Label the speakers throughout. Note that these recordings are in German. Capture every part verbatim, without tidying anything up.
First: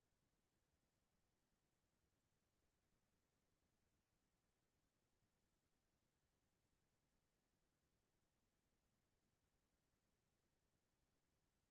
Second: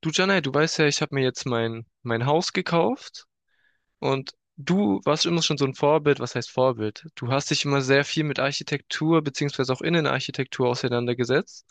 Speaker 1: Du, Janai, du weißt ja, ich habe mir jetzt mein, mein Haus gekauft und du warst immer schon so ein Vorbild. Was heißt Vorbild? Du hast dich immer sehr viel mit Architektur beziehungsweise auch Innenarchitektur auseinandergesetzt.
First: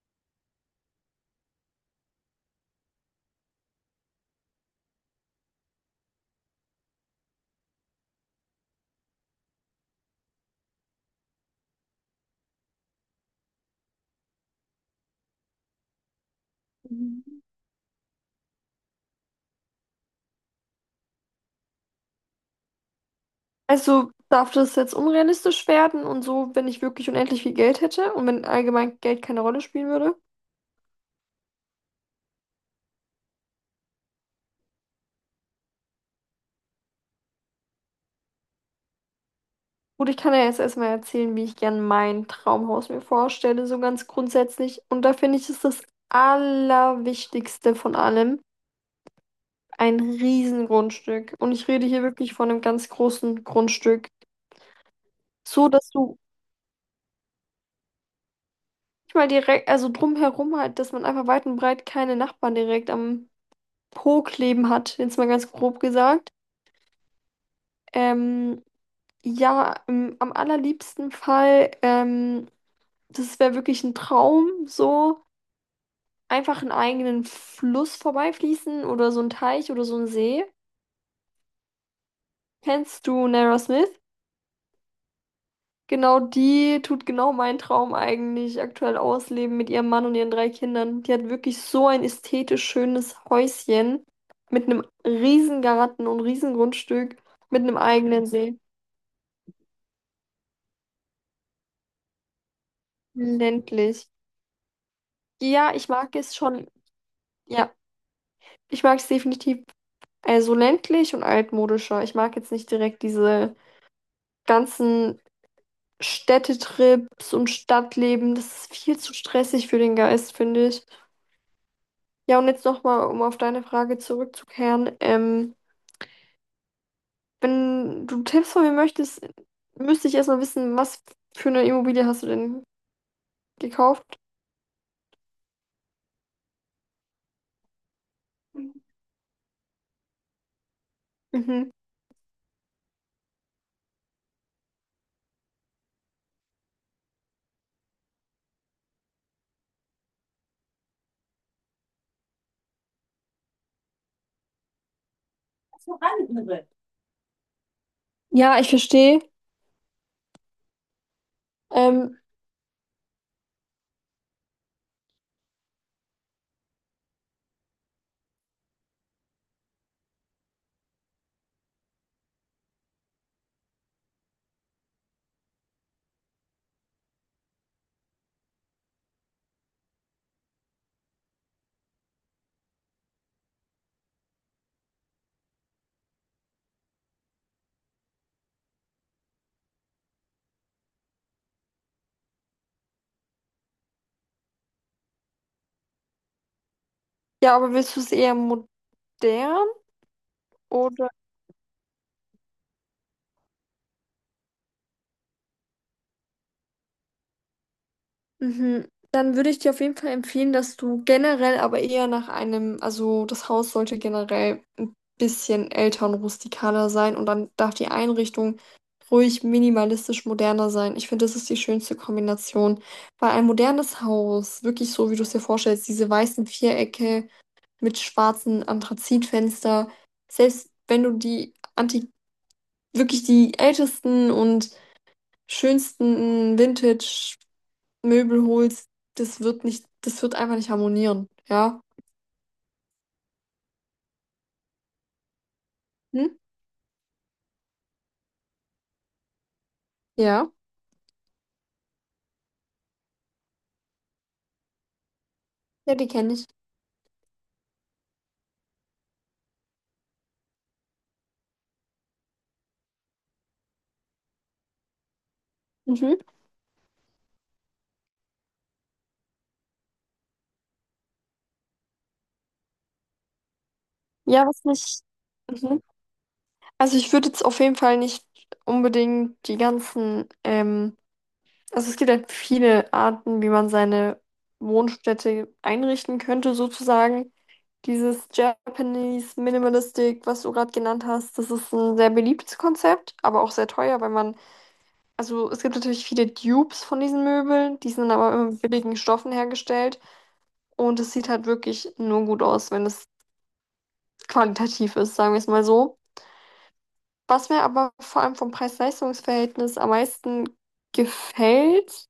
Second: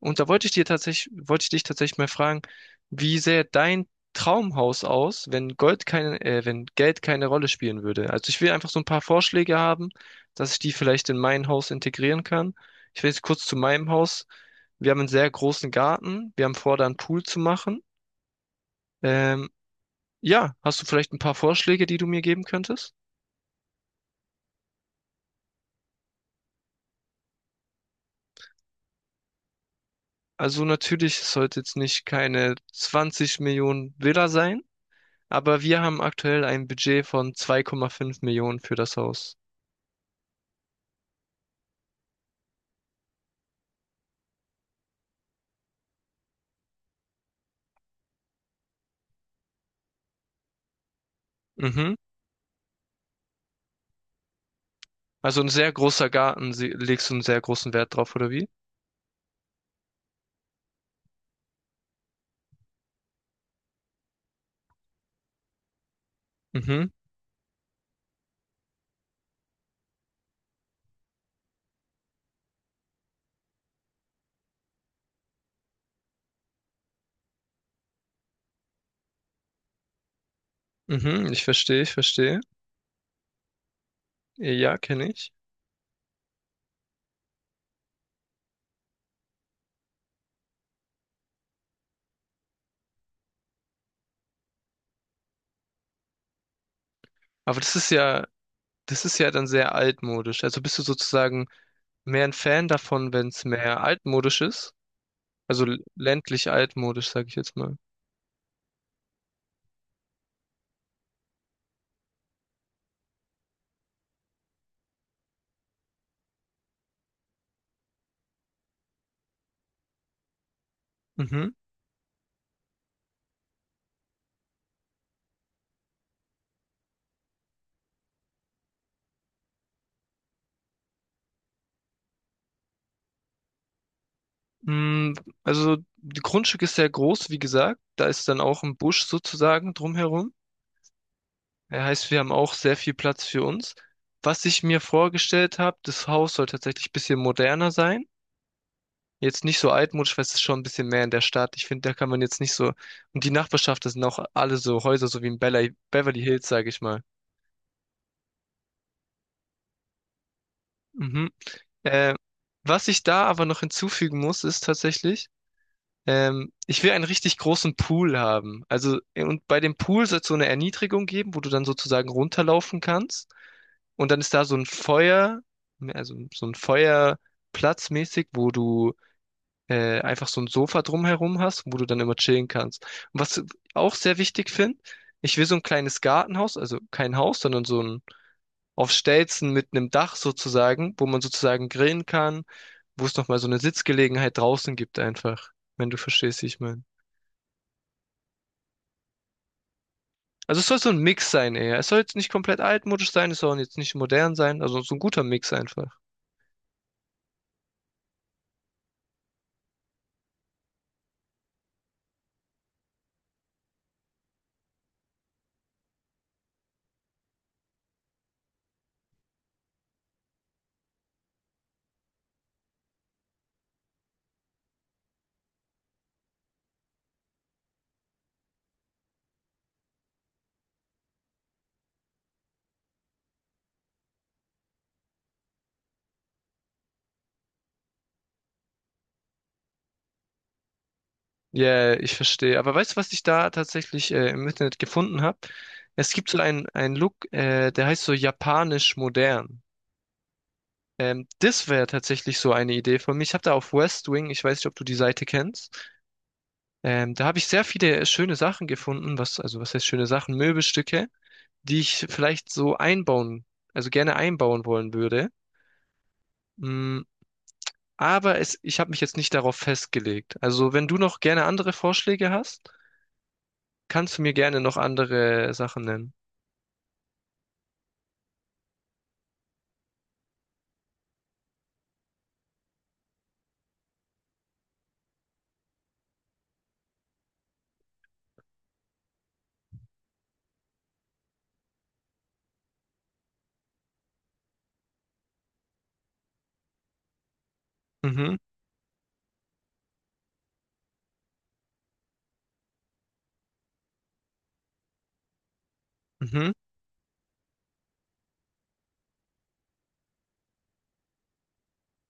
Speaker 1: Und da wollte ich dir tatsächlich, wollte ich dich tatsächlich mal fragen, wie sähe dein Traumhaus aus, wenn Gold keine, äh, wenn Geld keine Rolle spielen würde? Also ich will einfach so ein paar Vorschläge haben, dass ich die vielleicht in mein Haus integrieren kann. Ich will jetzt kurz zu meinem Haus. Wir haben einen sehr großen Garten. Wir haben vor, da einen Pool zu machen. Ähm, ja, hast du vielleicht ein paar Vorschläge, die du mir geben könntest?
Speaker 2: Also darf das jetzt unrealistisch werden und so, wenn ich wirklich unendlich viel Geld hätte und wenn allgemein Geld keine Rolle spielen würde?
Speaker 1: Also natürlich, es sollte jetzt nicht keine zwanzig Millionen Villa sein, aber wir haben aktuell ein Budget von zwei Komma fünf Millionen für das Haus.
Speaker 2: Gut, ich kann ja jetzt erstmal erzählen, wie ich gern mein Traumhaus mir vorstelle, so ganz grundsätzlich. Und da finde ich, ist das Allerwichtigste von allem ein Riesengrundstück. Und ich rede
Speaker 1: Mhm.
Speaker 2: hier wirklich von einem ganz großen Grundstück.
Speaker 1: Also ein
Speaker 2: So,
Speaker 1: sehr
Speaker 2: dass
Speaker 1: großer
Speaker 2: du
Speaker 1: Garten, sie- legst du einen sehr großen Wert drauf, oder wie?
Speaker 2: nicht mal direkt, also drumherum halt, dass man einfach weit und breit keine Nachbarn direkt am Po kleben hat, jetzt mal ganz grob gesagt.
Speaker 1: Mhm,
Speaker 2: Ähm, Ja, im, am allerliebsten Fall, ähm, das wäre wirklich ein Traum, so einfach einen eigenen Fluss vorbeifließen oder so ein Teich oder so ein See.
Speaker 1: mhm, ich verstehe, ich verstehe.
Speaker 2: Kennst du Nara Smith?
Speaker 1: Ja, kenne ich.
Speaker 2: Genau, die tut genau meinen Traum eigentlich aktuell ausleben mit ihrem Mann und ihren drei Kindern. Die hat wirklich so ein ästhetisch schönes Häuschen mit einem riesen Garten und riesen Grundstück
Speaker 1: Aber
Speaker 2: mit
Speaker 1: das
Speaker 2: einem
Speaker 1: ist
Speaker 2: eigenen
Speaker 1: ja,
Speaker 2: See.
Speaker 1: das ist ja dann sehr altmodisch. Also bist du sozusagen mehr ein Fan davon, wenn es mehr
Speaker 2: Ländlich.
Speaker 1: altmodisch ist? Also
Speaker 2: Ja,
Speaker 1: l-
Speaker 2: ich mag es
Speaker 1: ländlich
Speaker 2: schon.
Speaker 1: altmodisch, sage ich jetzt
Speaker 2: Ja,
Speaker 1: mal.
Speaker 2: ich mag es definitiv. Also ländlich und altmodischer. Ich mag jetzt nicht direkt diese ganzen Städtetrips und Stadtleben. Das ist viel zu stressig für den Geist, finde ich.
Speaker 1: Mhm.
Speaker 2: Ja, und jetzt nochmal, um auf deine Frage zurückzukehren. Ähm, wenn du Tipps von mir möchtest, müsste ich erstmal wissen, was für eine Immobilie hast du denn gekauft?
Speaker 1: Mm, Also, das Grundstück ist sehr groß, wie gesagt. Da ist dann auch ein Busch sozusagen drumherum.
Speaker 2: Mhm.
Speaker 1: Das heißt, wir haben auch sehr viel Platz für uns. Was ich mir vorgestellt habe, das Haus soll tatsächlich ein bisschen moderner sein. Jetzt nicht so altmodisch, weil es ist schon ein bisschen mehr in der Stadt. Ich finde, da kann man jetzt nicht so. Und die Nachbarschaft, das sind auch alle so Häuser, so wie in Bella- Beverly Hills, sage ich mal.
Speaker 2: Ja, ich verstehe.
Speaker 1: Mhm. Äh,
Speaker 2: Ähm,
Speaker 1: was ich da aber noch hinzufügen muss, ist tatsächlich, Ähm, ich will einen richtig großen Pool haben. Also, äh, und bei dem Pool soll es so eine Erniedrigung geben, wo du dann sozusagen runterlaufen kannst. Und dann ist da so ein Feuer, also so ein Feuerplatz mäßig, wo du äh, einfach so ein Sofa drumherum hast, wo du dann immer chillen kannst. Und was ich auch sehr wichtig finde, ich will so ein kleines Gartenhaus, also kein Haus, sondern so ein auf Stelzen mit einem Dach sozusagen, wo man sozusagen grillen kann, wo es nochmal so eine Sitzgelegenheit draußen gibt einfach, wenn du verstehst, wie ich meine.
Speaker 2: ja, aber willst du es eher modern,
Speaker 1: Also es soll so ein
Speaker 2: oder?
Speaker 1: Mix sein eher. Es soll jetzt nicht komplett altmodisch sein, es soll jetzt nicht modern sein, also so ein guter Mix einfach.
Speaker 2: Mhm. Dann würde ich dir auf jeden Fall empfehlen, dass du generell aber eher nach einem, also das Haus sollte generell ein bisschen älter und rustikaler sein und dann darf die Einrichtung ruhig minimalistisch moderner sein. Ich finde, das ist die schönste Kombination, weil ein modernes Haus, wirklich so, wie du es dir vorstellst, diese weißen Vierecke mit schwarzen Anthrazitfenster, selbst wenn du die anti, wirklich die ältesten und schönsten Möbel holst, das wird nicht, das wird einfach nicht harmonieren,
Speaker 1: Ja,
Speaker 2: ja?
Speaker 1: yeah, ich verstehe. Aber weißt du, was ich da tatsächlich äh, im Internet gefunden habe? Es
Speaker 2: Hm?
Speaker 1: gibt so einen, einen Look, äh, der heißt so japanisch modern.
Speaker 2: Ja,
Speaker 1: Ähm, das wäre tatsächlich so eine Idee von mir. Ich habe da auf West Wing, ich weiß nicht, ob du die Seite kennst,
Speaker 2: ja, die kenne ich.
Speaker 1: ähm, da habe ich sehr viele äh, schöne Sachen gefunden, was, also was heißt schöne Sachen, Möbelstücke, die ich vielleicht so einbauen, also gerne einbauen wollen würde.
Speaker 2: Mhm.
Speaker 1: Mm, Aber es, ich habe mich jetzt nicht darauf festgelegt. Also, wenn du noch gerne andere Vorschläge hast, kannst du mir
Speaker 2: Ja,
Speaker 1: gerne
Speaker 2: was
Speaker 1: noch
Speaker 2: nicht.
Speaker 1: andere
Speaker 2: Mhm.
Speaker 1: Sachen nennen.
Speaker 2: Also ich würde jetzt auf jeden Fall nicht unbedingt die ganzen, ähm, also es gibt halt viele Arten, wie man seine Wohnstätte einrichten könnte, sozusagen. Dieses Japanese Minimalistic, was du gerade genannt hast, das ist ein sehr beliebtes Konzept, aber auch sehr teuer, weil man... Also es gibt natürlich viele Dupes von diesen Möbeln, die sind aber
Speaker 1: Mhm,
Speaker 2: immer mit billigen Stoffen hergestellt und es sieht halt wirklich nur gut aus, wenn es qualitativ ist, sagen wir es mal so.
Speaker 1: mhm.
Speaker 2: Was mir aber vor allem vom Preis-Leistungs-Verhältnis am meisten gefällt,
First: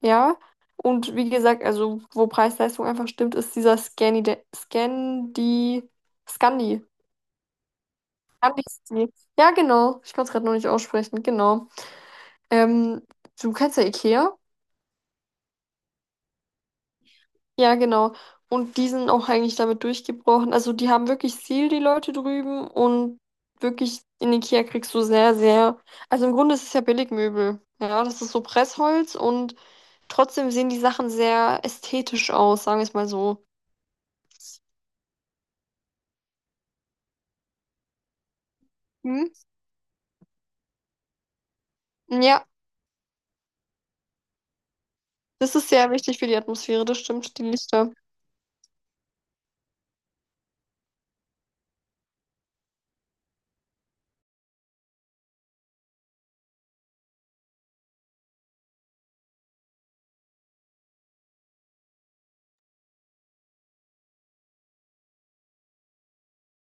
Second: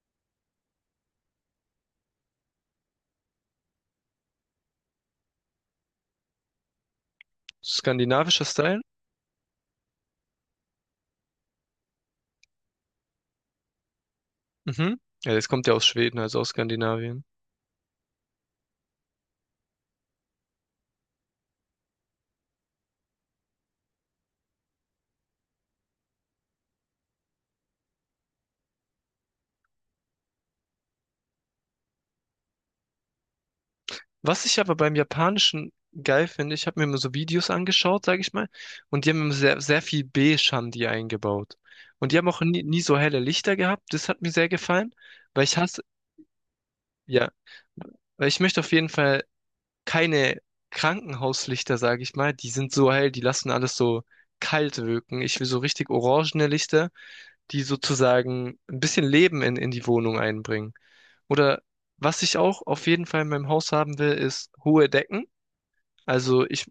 Speaker 2: ja, und wie gesagt, also wo Preis-Leistung einfach stimmt, ist dieser Scandi, Scandi, Scandi,
Speaker 1: Skandinavischer Style?
Speaker 2: Scandi-Stil. Ja, genau, ich kann es gerade noch nicht aussprechen, genau. Ähm, du kennst ja IKEA?
Speaker 1: Mhm. Ja, das kommt ja aus Schweden, also aus Skandinavien.
Speaker 2: Ja, genau. Und die sind auch eigentlich damit durchgebrochen. Also die haben wirklich Ziel, die Leute drüben. Und wirklich in Ikea kriegst du sehr, sehr... Also im Grunde ist es ja Billigmöbel. Ja, das ist so Pressholz und trotzdem sehen die Sachen sehr ästhetisch aus, sagen wir es mal so.
Speaker 1: Was ich aber beim Japanischen geil finde, ich habe mir immer so Videos angeschaut, sage ich mal, und die haben
Speaker 2: Hm?
Speaker 1: immer sehr, sehr viel Beige-Handy eingebaut. Und die haben auch
Speaker 2: Ja,
Speaker 1: nie, nie so helle Lichter gehabt. Das hat mir sehr gefallen, weil
Speaker 2: das
Speaker 1: ich
Speaker 2: ist
Speaker 1: hasse,
Speaker 2: sehr wichtig für die Atmosphäre, das
Speaker 1: ja,
Speaker 2: stimmt, die Lichter.
Speaker 1: weil ich möchte auf jeden Fall keine Krankenhauslichter, sage ich mal. Die sind so hell, die lassen alles so kalt wirken. Ich will so richtig orangene Lichter, die sozusagen ein bisschen Leben in, in die Wohnung einbringen. Oder was ich auch auf jeden Fall in meinem Haus haben will, ist hohe Decken. Also ich,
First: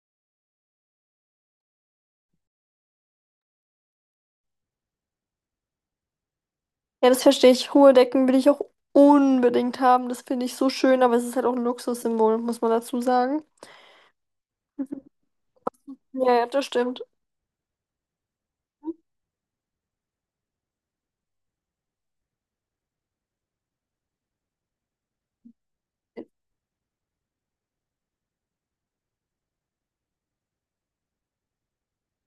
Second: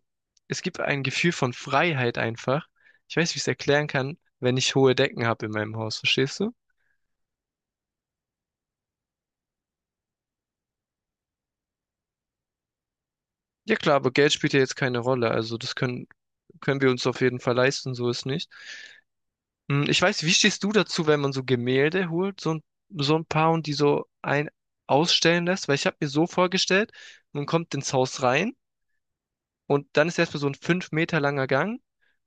Speaker 1: es gibt ein Gefühl von Freiheit einfach. Ich weiß, wie ich es erklären kann, wenn ich hohe Decken habe in meinem Haus, verstehst du?
Speaker 2: Ja, das verstehe ich. Hohe Decken will ich auch unbedingt haben. Das finde ich so schön, aber es ist halt auch ein Luxussymbol, muss man dazu sagen.
Speaker 1: Ja klar, aber Geld spielt ja jetzt keine Rolle. Also das können,
Speaker 2: Ja, ja, das
Speaker 1: können wir
Speaker 2: stimmt.
Speaker 1: uns auf jeden Fall leisten, so ist nicht. Hm, Ich weiß, wie stehst du dazu, wenn man so Gemälde holt, so ein, so ein paar und die so ein ausstellen lässt? Weil ich habe mir
Speaker 2: In
Speaker 1: so vorgestellt, man kommt ins Haus rein und dann ist erstmal so ein fünf Meter langer Gang,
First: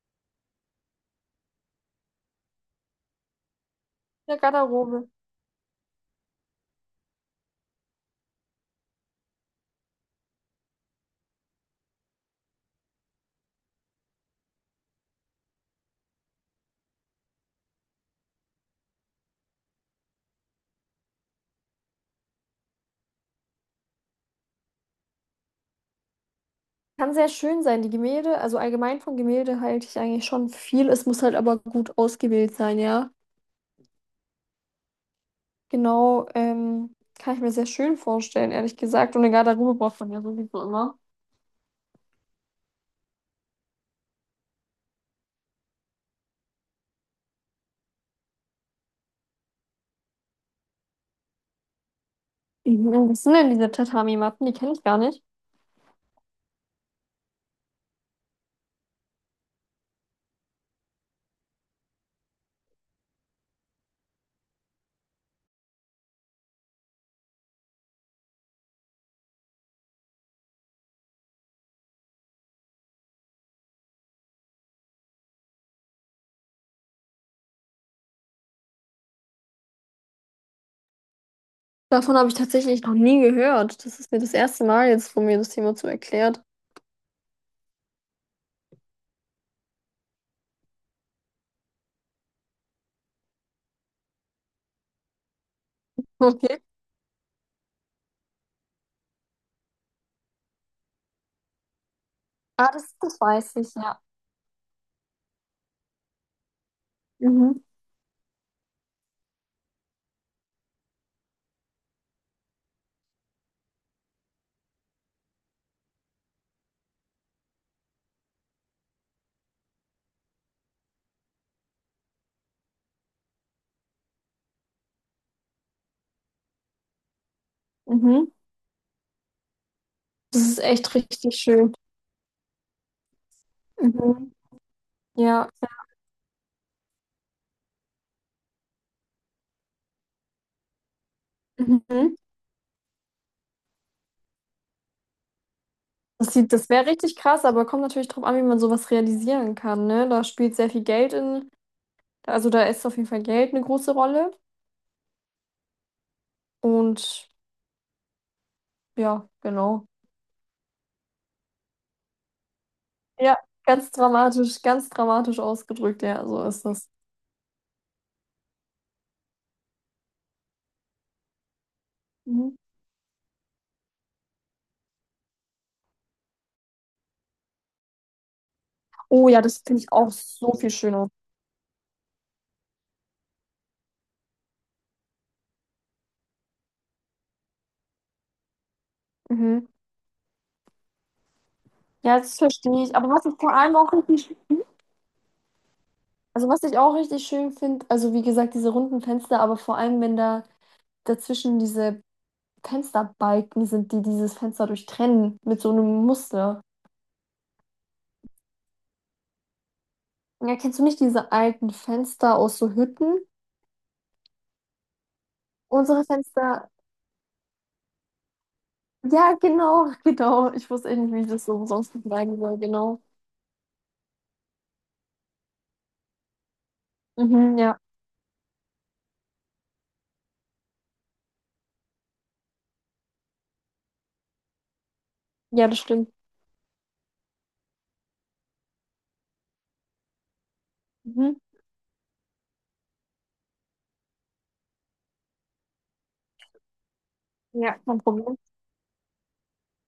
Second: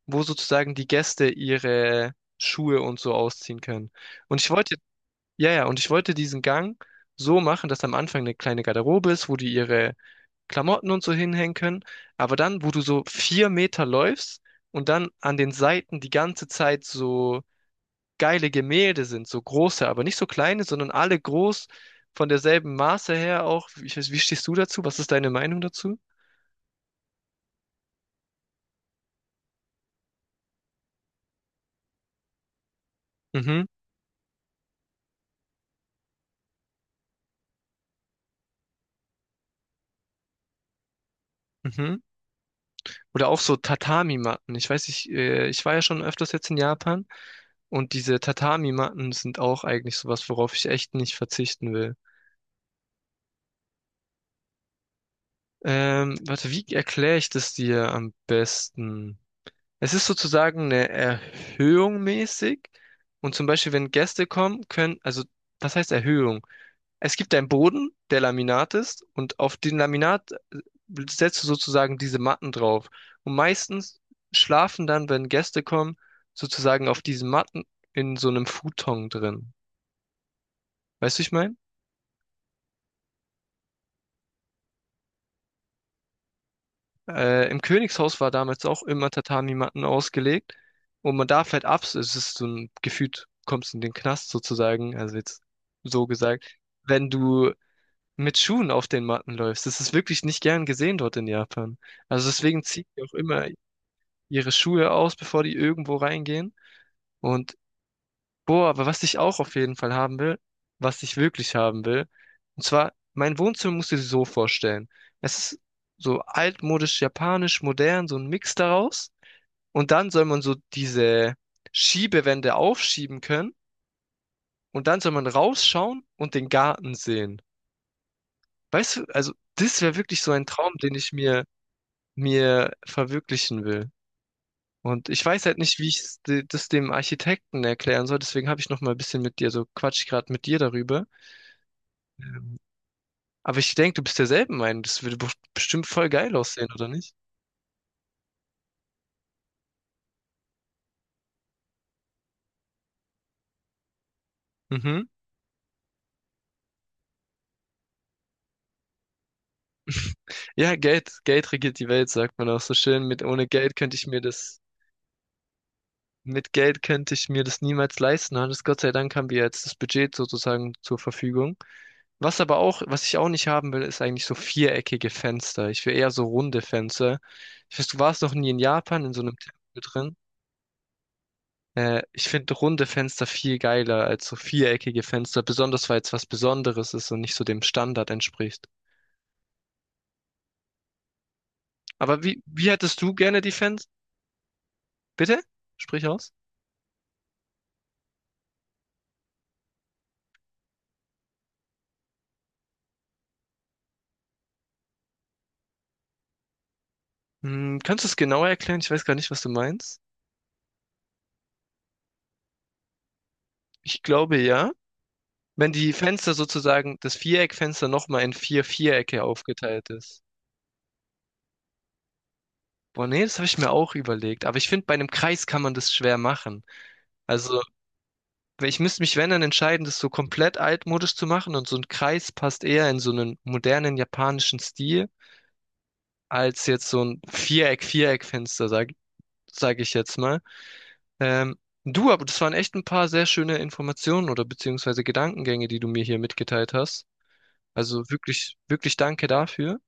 Speaker 1: wo sozusagen die Gäste ihre Schuhe und so ausziehen können.
Speaker 2: der
Speaker 1: Und ich wollte,
Speaker 2: Garderobe.
Speaker 1: ja, ja, und ich wollte diesen Gang so machen, dass am Anfang eine kleine Garderobe ist, wo die ihre Klamotten und so hinhängen können. Aber dann, wo du so vier Meter läufst und dann an den Seiten die ganze Zeit so geile Gemälde sind, so große, aber nicht so kleine, sondern alle groß von derselben Maße her auch. Ich weiß, wie stehst du dazu? Was ist deine Meinung dazu?
Speaker 2: Kann sehr schön sein, die Gemälde. Also allgemein von Gemälde halte ich eigentlich schon viel. Es muss halt aber gut ausgewählt sein, ja.
Speaker 1: Mhm,
Speaker 2: Genau, ähm, kann ich mir sehr schön vorstellen, ehrlich gesagt. Und eine Garderobe braucht man ja sowieso immer.
Speaker 1: mhm. Oder auch so Tatami-Matten. Ich weiß, ich, äh, ich war ja schon öfters jetzt in Japan und diese Tatami-Matten sind auch eigentlich sowas, worauf ich echt nicht verzichten will.
Speaker 2: Mhm. Was sind denn diese Tatami-Matten? Die kenne ich gar nicht.
Speaker 1: Ähm, warte, wie erkläre ich das dir am besten? Es ist sozusagen eine Erhöhung mäßig. Und zum Beispiel, wenn Gäste kommen, können, also das heißt Erhöhung. Es gibt einen Boden, der Laminat ist, und auf den Laminat äh, setzt du sozusagen diese Matten drauf. Und meistens schlafen dann, wenn Gäste kommen, sozusagen auf diesen Matten in so einem Futon drin. Weißt du, ich meine?
Speaker 2: Davon habe ich tatsächlich noch nie gehört. Das ist mir das erste Mal jetzt, wo mir das jemand so erklärt.
Speaker 1: Äh, im Königshaus war damals auch immer Tatami-Matten ausgelegt. Und man darf halt ab, es ist so ein gefühlt, kommst in den Knast sozusagen, also jetzt so gesagt,
Speaker 2: Okay.
Speaker 1: wenn du mit Schuhen auf den Matten läufst. Das ist wirklich nicht gern gesehen dort in Japan. Also deswegen
Speaker 2: Ah,
Speaker 1: ziehen
Speaker 2: das,
Speaker 1: die auch
Speaker 2: das
Speaker 1: immer
Speaker 2: weiß ich, ja.
Speaker 1: ihre Schuhe aus, bevor die irgendwo reingehen. Und
Speaker 2: Mhm.
Speaker 1: boah, aber was ich auch auf jeden Fall haben will, was ich wirklich haben will, und zwar, mein Wohnzimmer musst du dir so vorstellen. Es ist so altmodisch, japanisch, modern, so ein Mix daraus. Und dann soll man so diese Schiebewände aufschieben können. Und dann soll man rausschauen und den Garten sehen.
Speaker 2: Mhm.
Speaker 1: Weißt du, also das wäre wirklich so
Speaker 2: Das
Speaker 1: ein
Speaker 2: ist
Speaker 1: Traum, den
Speaker 2: echt
Speaker 1: ich
Speaker 2: richtig
Speaker 1: mir,
Speaker 2: schön.
Speaker 1: mir verwirklichen will.
Speaker 2: Mhm.
Speaker 1: Und ich weiß
Speaker 2: Ja.
Speaker 1: halt nicht, wie ich das dem Architekten erklären soll. Deswegen habe ich noch mal ein bisschen mit dir, so quatsch ich gerade mit dir darüber.
Speaker 2: Mhm.
Speaker 1: Aber ich denke, du bist derselben Meinung. Das würde bef- bestimmt voll
Speaker 2: Das
Speaker 1: geil
Speaker 2: sieht,
Speaker 1: aussehen,
Speaker 2: das wäre
Speaker 1: oder nicht?
Speaker 2: richtig krass, aber kommt natürlich drauf an, wie man sowas realisieren kann, ne? Da spielt sehr viel Geld in, also da ist auf jeden Fall Geld eine große Rolle.
Speaker 1: Mhm.
Speaker 2: Und ja, genau.
Speaker 1: Ja, Geld, Geld regiert die Welt, sagt man auch so schön. Mit,
Speaker 2: Ja,
Speaker 1: ohne Geld
Speaker 2: ganz
Speaker 1: könnte ich mir das,
Speaker 2: dramatisch, ganz dramatisch ausgedrückt, ja, so
Speaker 1: mit
Speaker 2: ist
Speaker 1: Geld
Speaker 2: das.
Speaker 1: könnte ich mir das niemals leisten. Und Gott sei Dank haben wir jetzt das Budget sozusagen zur Verfügung. Was
Speaker 2: Mhm.
Speaker 1: aber auch, was ich auch nicht haben will, ist eigentlich so viereckige Fenster. Ich will eher so runde Fenster. Ich weiß, du warst noch nie in Japan in so
Speaker 2: Oh
Speaker 1: einem
Speaker 2: ja, das finde ich auch
Speaker 1: Tempel.
Speaker 2: so viel schöner.
Speaker 1: Äh, ich finde runde Fenster viel geiler als so viereckige Fenster, besonders weil es was Besonderes ist und nicht so dem Standard entspricht.
Speaker 2: Mhm. Ja,
Speaker 1: Aber
Speaker 2: das
Speaker 1: wie, wie
Speaker 2: verstehe ich.
Speaker 1: hättest
Speaker 2: Aber
Speaker 1: du
Speaker 2: was ich
Speaker 1: gerne die
Speaker 2: vor allem
Speaker 1: Fenster?
Speaker 2: auch richtig,
Speaker 1: Bitte? Sprich aus.
Speaker 2: also was ich auch richtig schön finde, also wie gesagt, diese runden Fenster, aber vor allem, wenn da dazwischen diese Fensterbalken sind, die dieses Fenster durchtrennen mit so einem Muster.
Speaker 1: Hm, kannst du es genauer erklären? Ich weiß gar nicht, was du meinst.
Speaker 2: Ja, kennst du nicht diese alten Fenster aus so Hütten?
Speaker 1: Ich glaube ja, wenn die
Speaker 2: Unsere
Speaker 1: Fenster
Speaker 2: Fenster.
Speaker 1: sozusagen, das Viereckfenster nochmal in vier Vierecke
Speaker 2: Ja,
Speaker 1: aufgeteilt
Speaker 2: genau,
Speaker 1: ist.
Speaker 2: genau. Ich wusste eh nicht, wie ich das so sonst sagen soll, genau.
Speaker 1: Boah, nee, das habe ich mir auch überlegt. Aber ich finde, bei einem Kreis kann man das schwer machen.
Speaker 2: Mhm,
Speaker 1: Also
Speaker 2: ja.
Speaker 1: weil ich müsste mich, wenn dann entscheiden, das so komplett altmodisch zu machen und so ein Kreis passt eher in so einen modernen japanischen Stil
Speaker 2: Ja, das stimmt.
Speaker 1: als jetzt so ein Viereck, Viereckfenster, sag, sag ich jetzt mal.
Speaker 2: Mhm.
Speaker 1: Ähm, Du, aber das waren echt ein paar sehr schöne Informationen oder beziehungsweise Gedankengänge, die du mir hier mitgeteilt hast.
Speaker 2: Ja, kein
Speaker 1: Also
Speaker 2: Problem.
Speaker 1: wirklich, wirklich danke dafür.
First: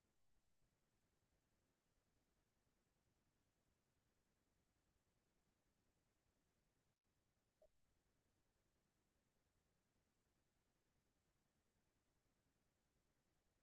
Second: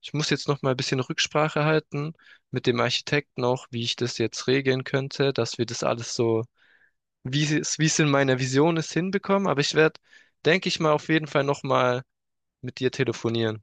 Speaker 1: Ich muss jetzt noch mal ein bisschen Rücksprache halten mit dem Architekten auch, wie ich das jetzt regeln könnte, dass wir das alles so wie sie es, wie es in meiner Vision ist, hinbekommen. Aber ich werde, denke ich mal, auf jeden Fall nochmal mit dir telefonieren.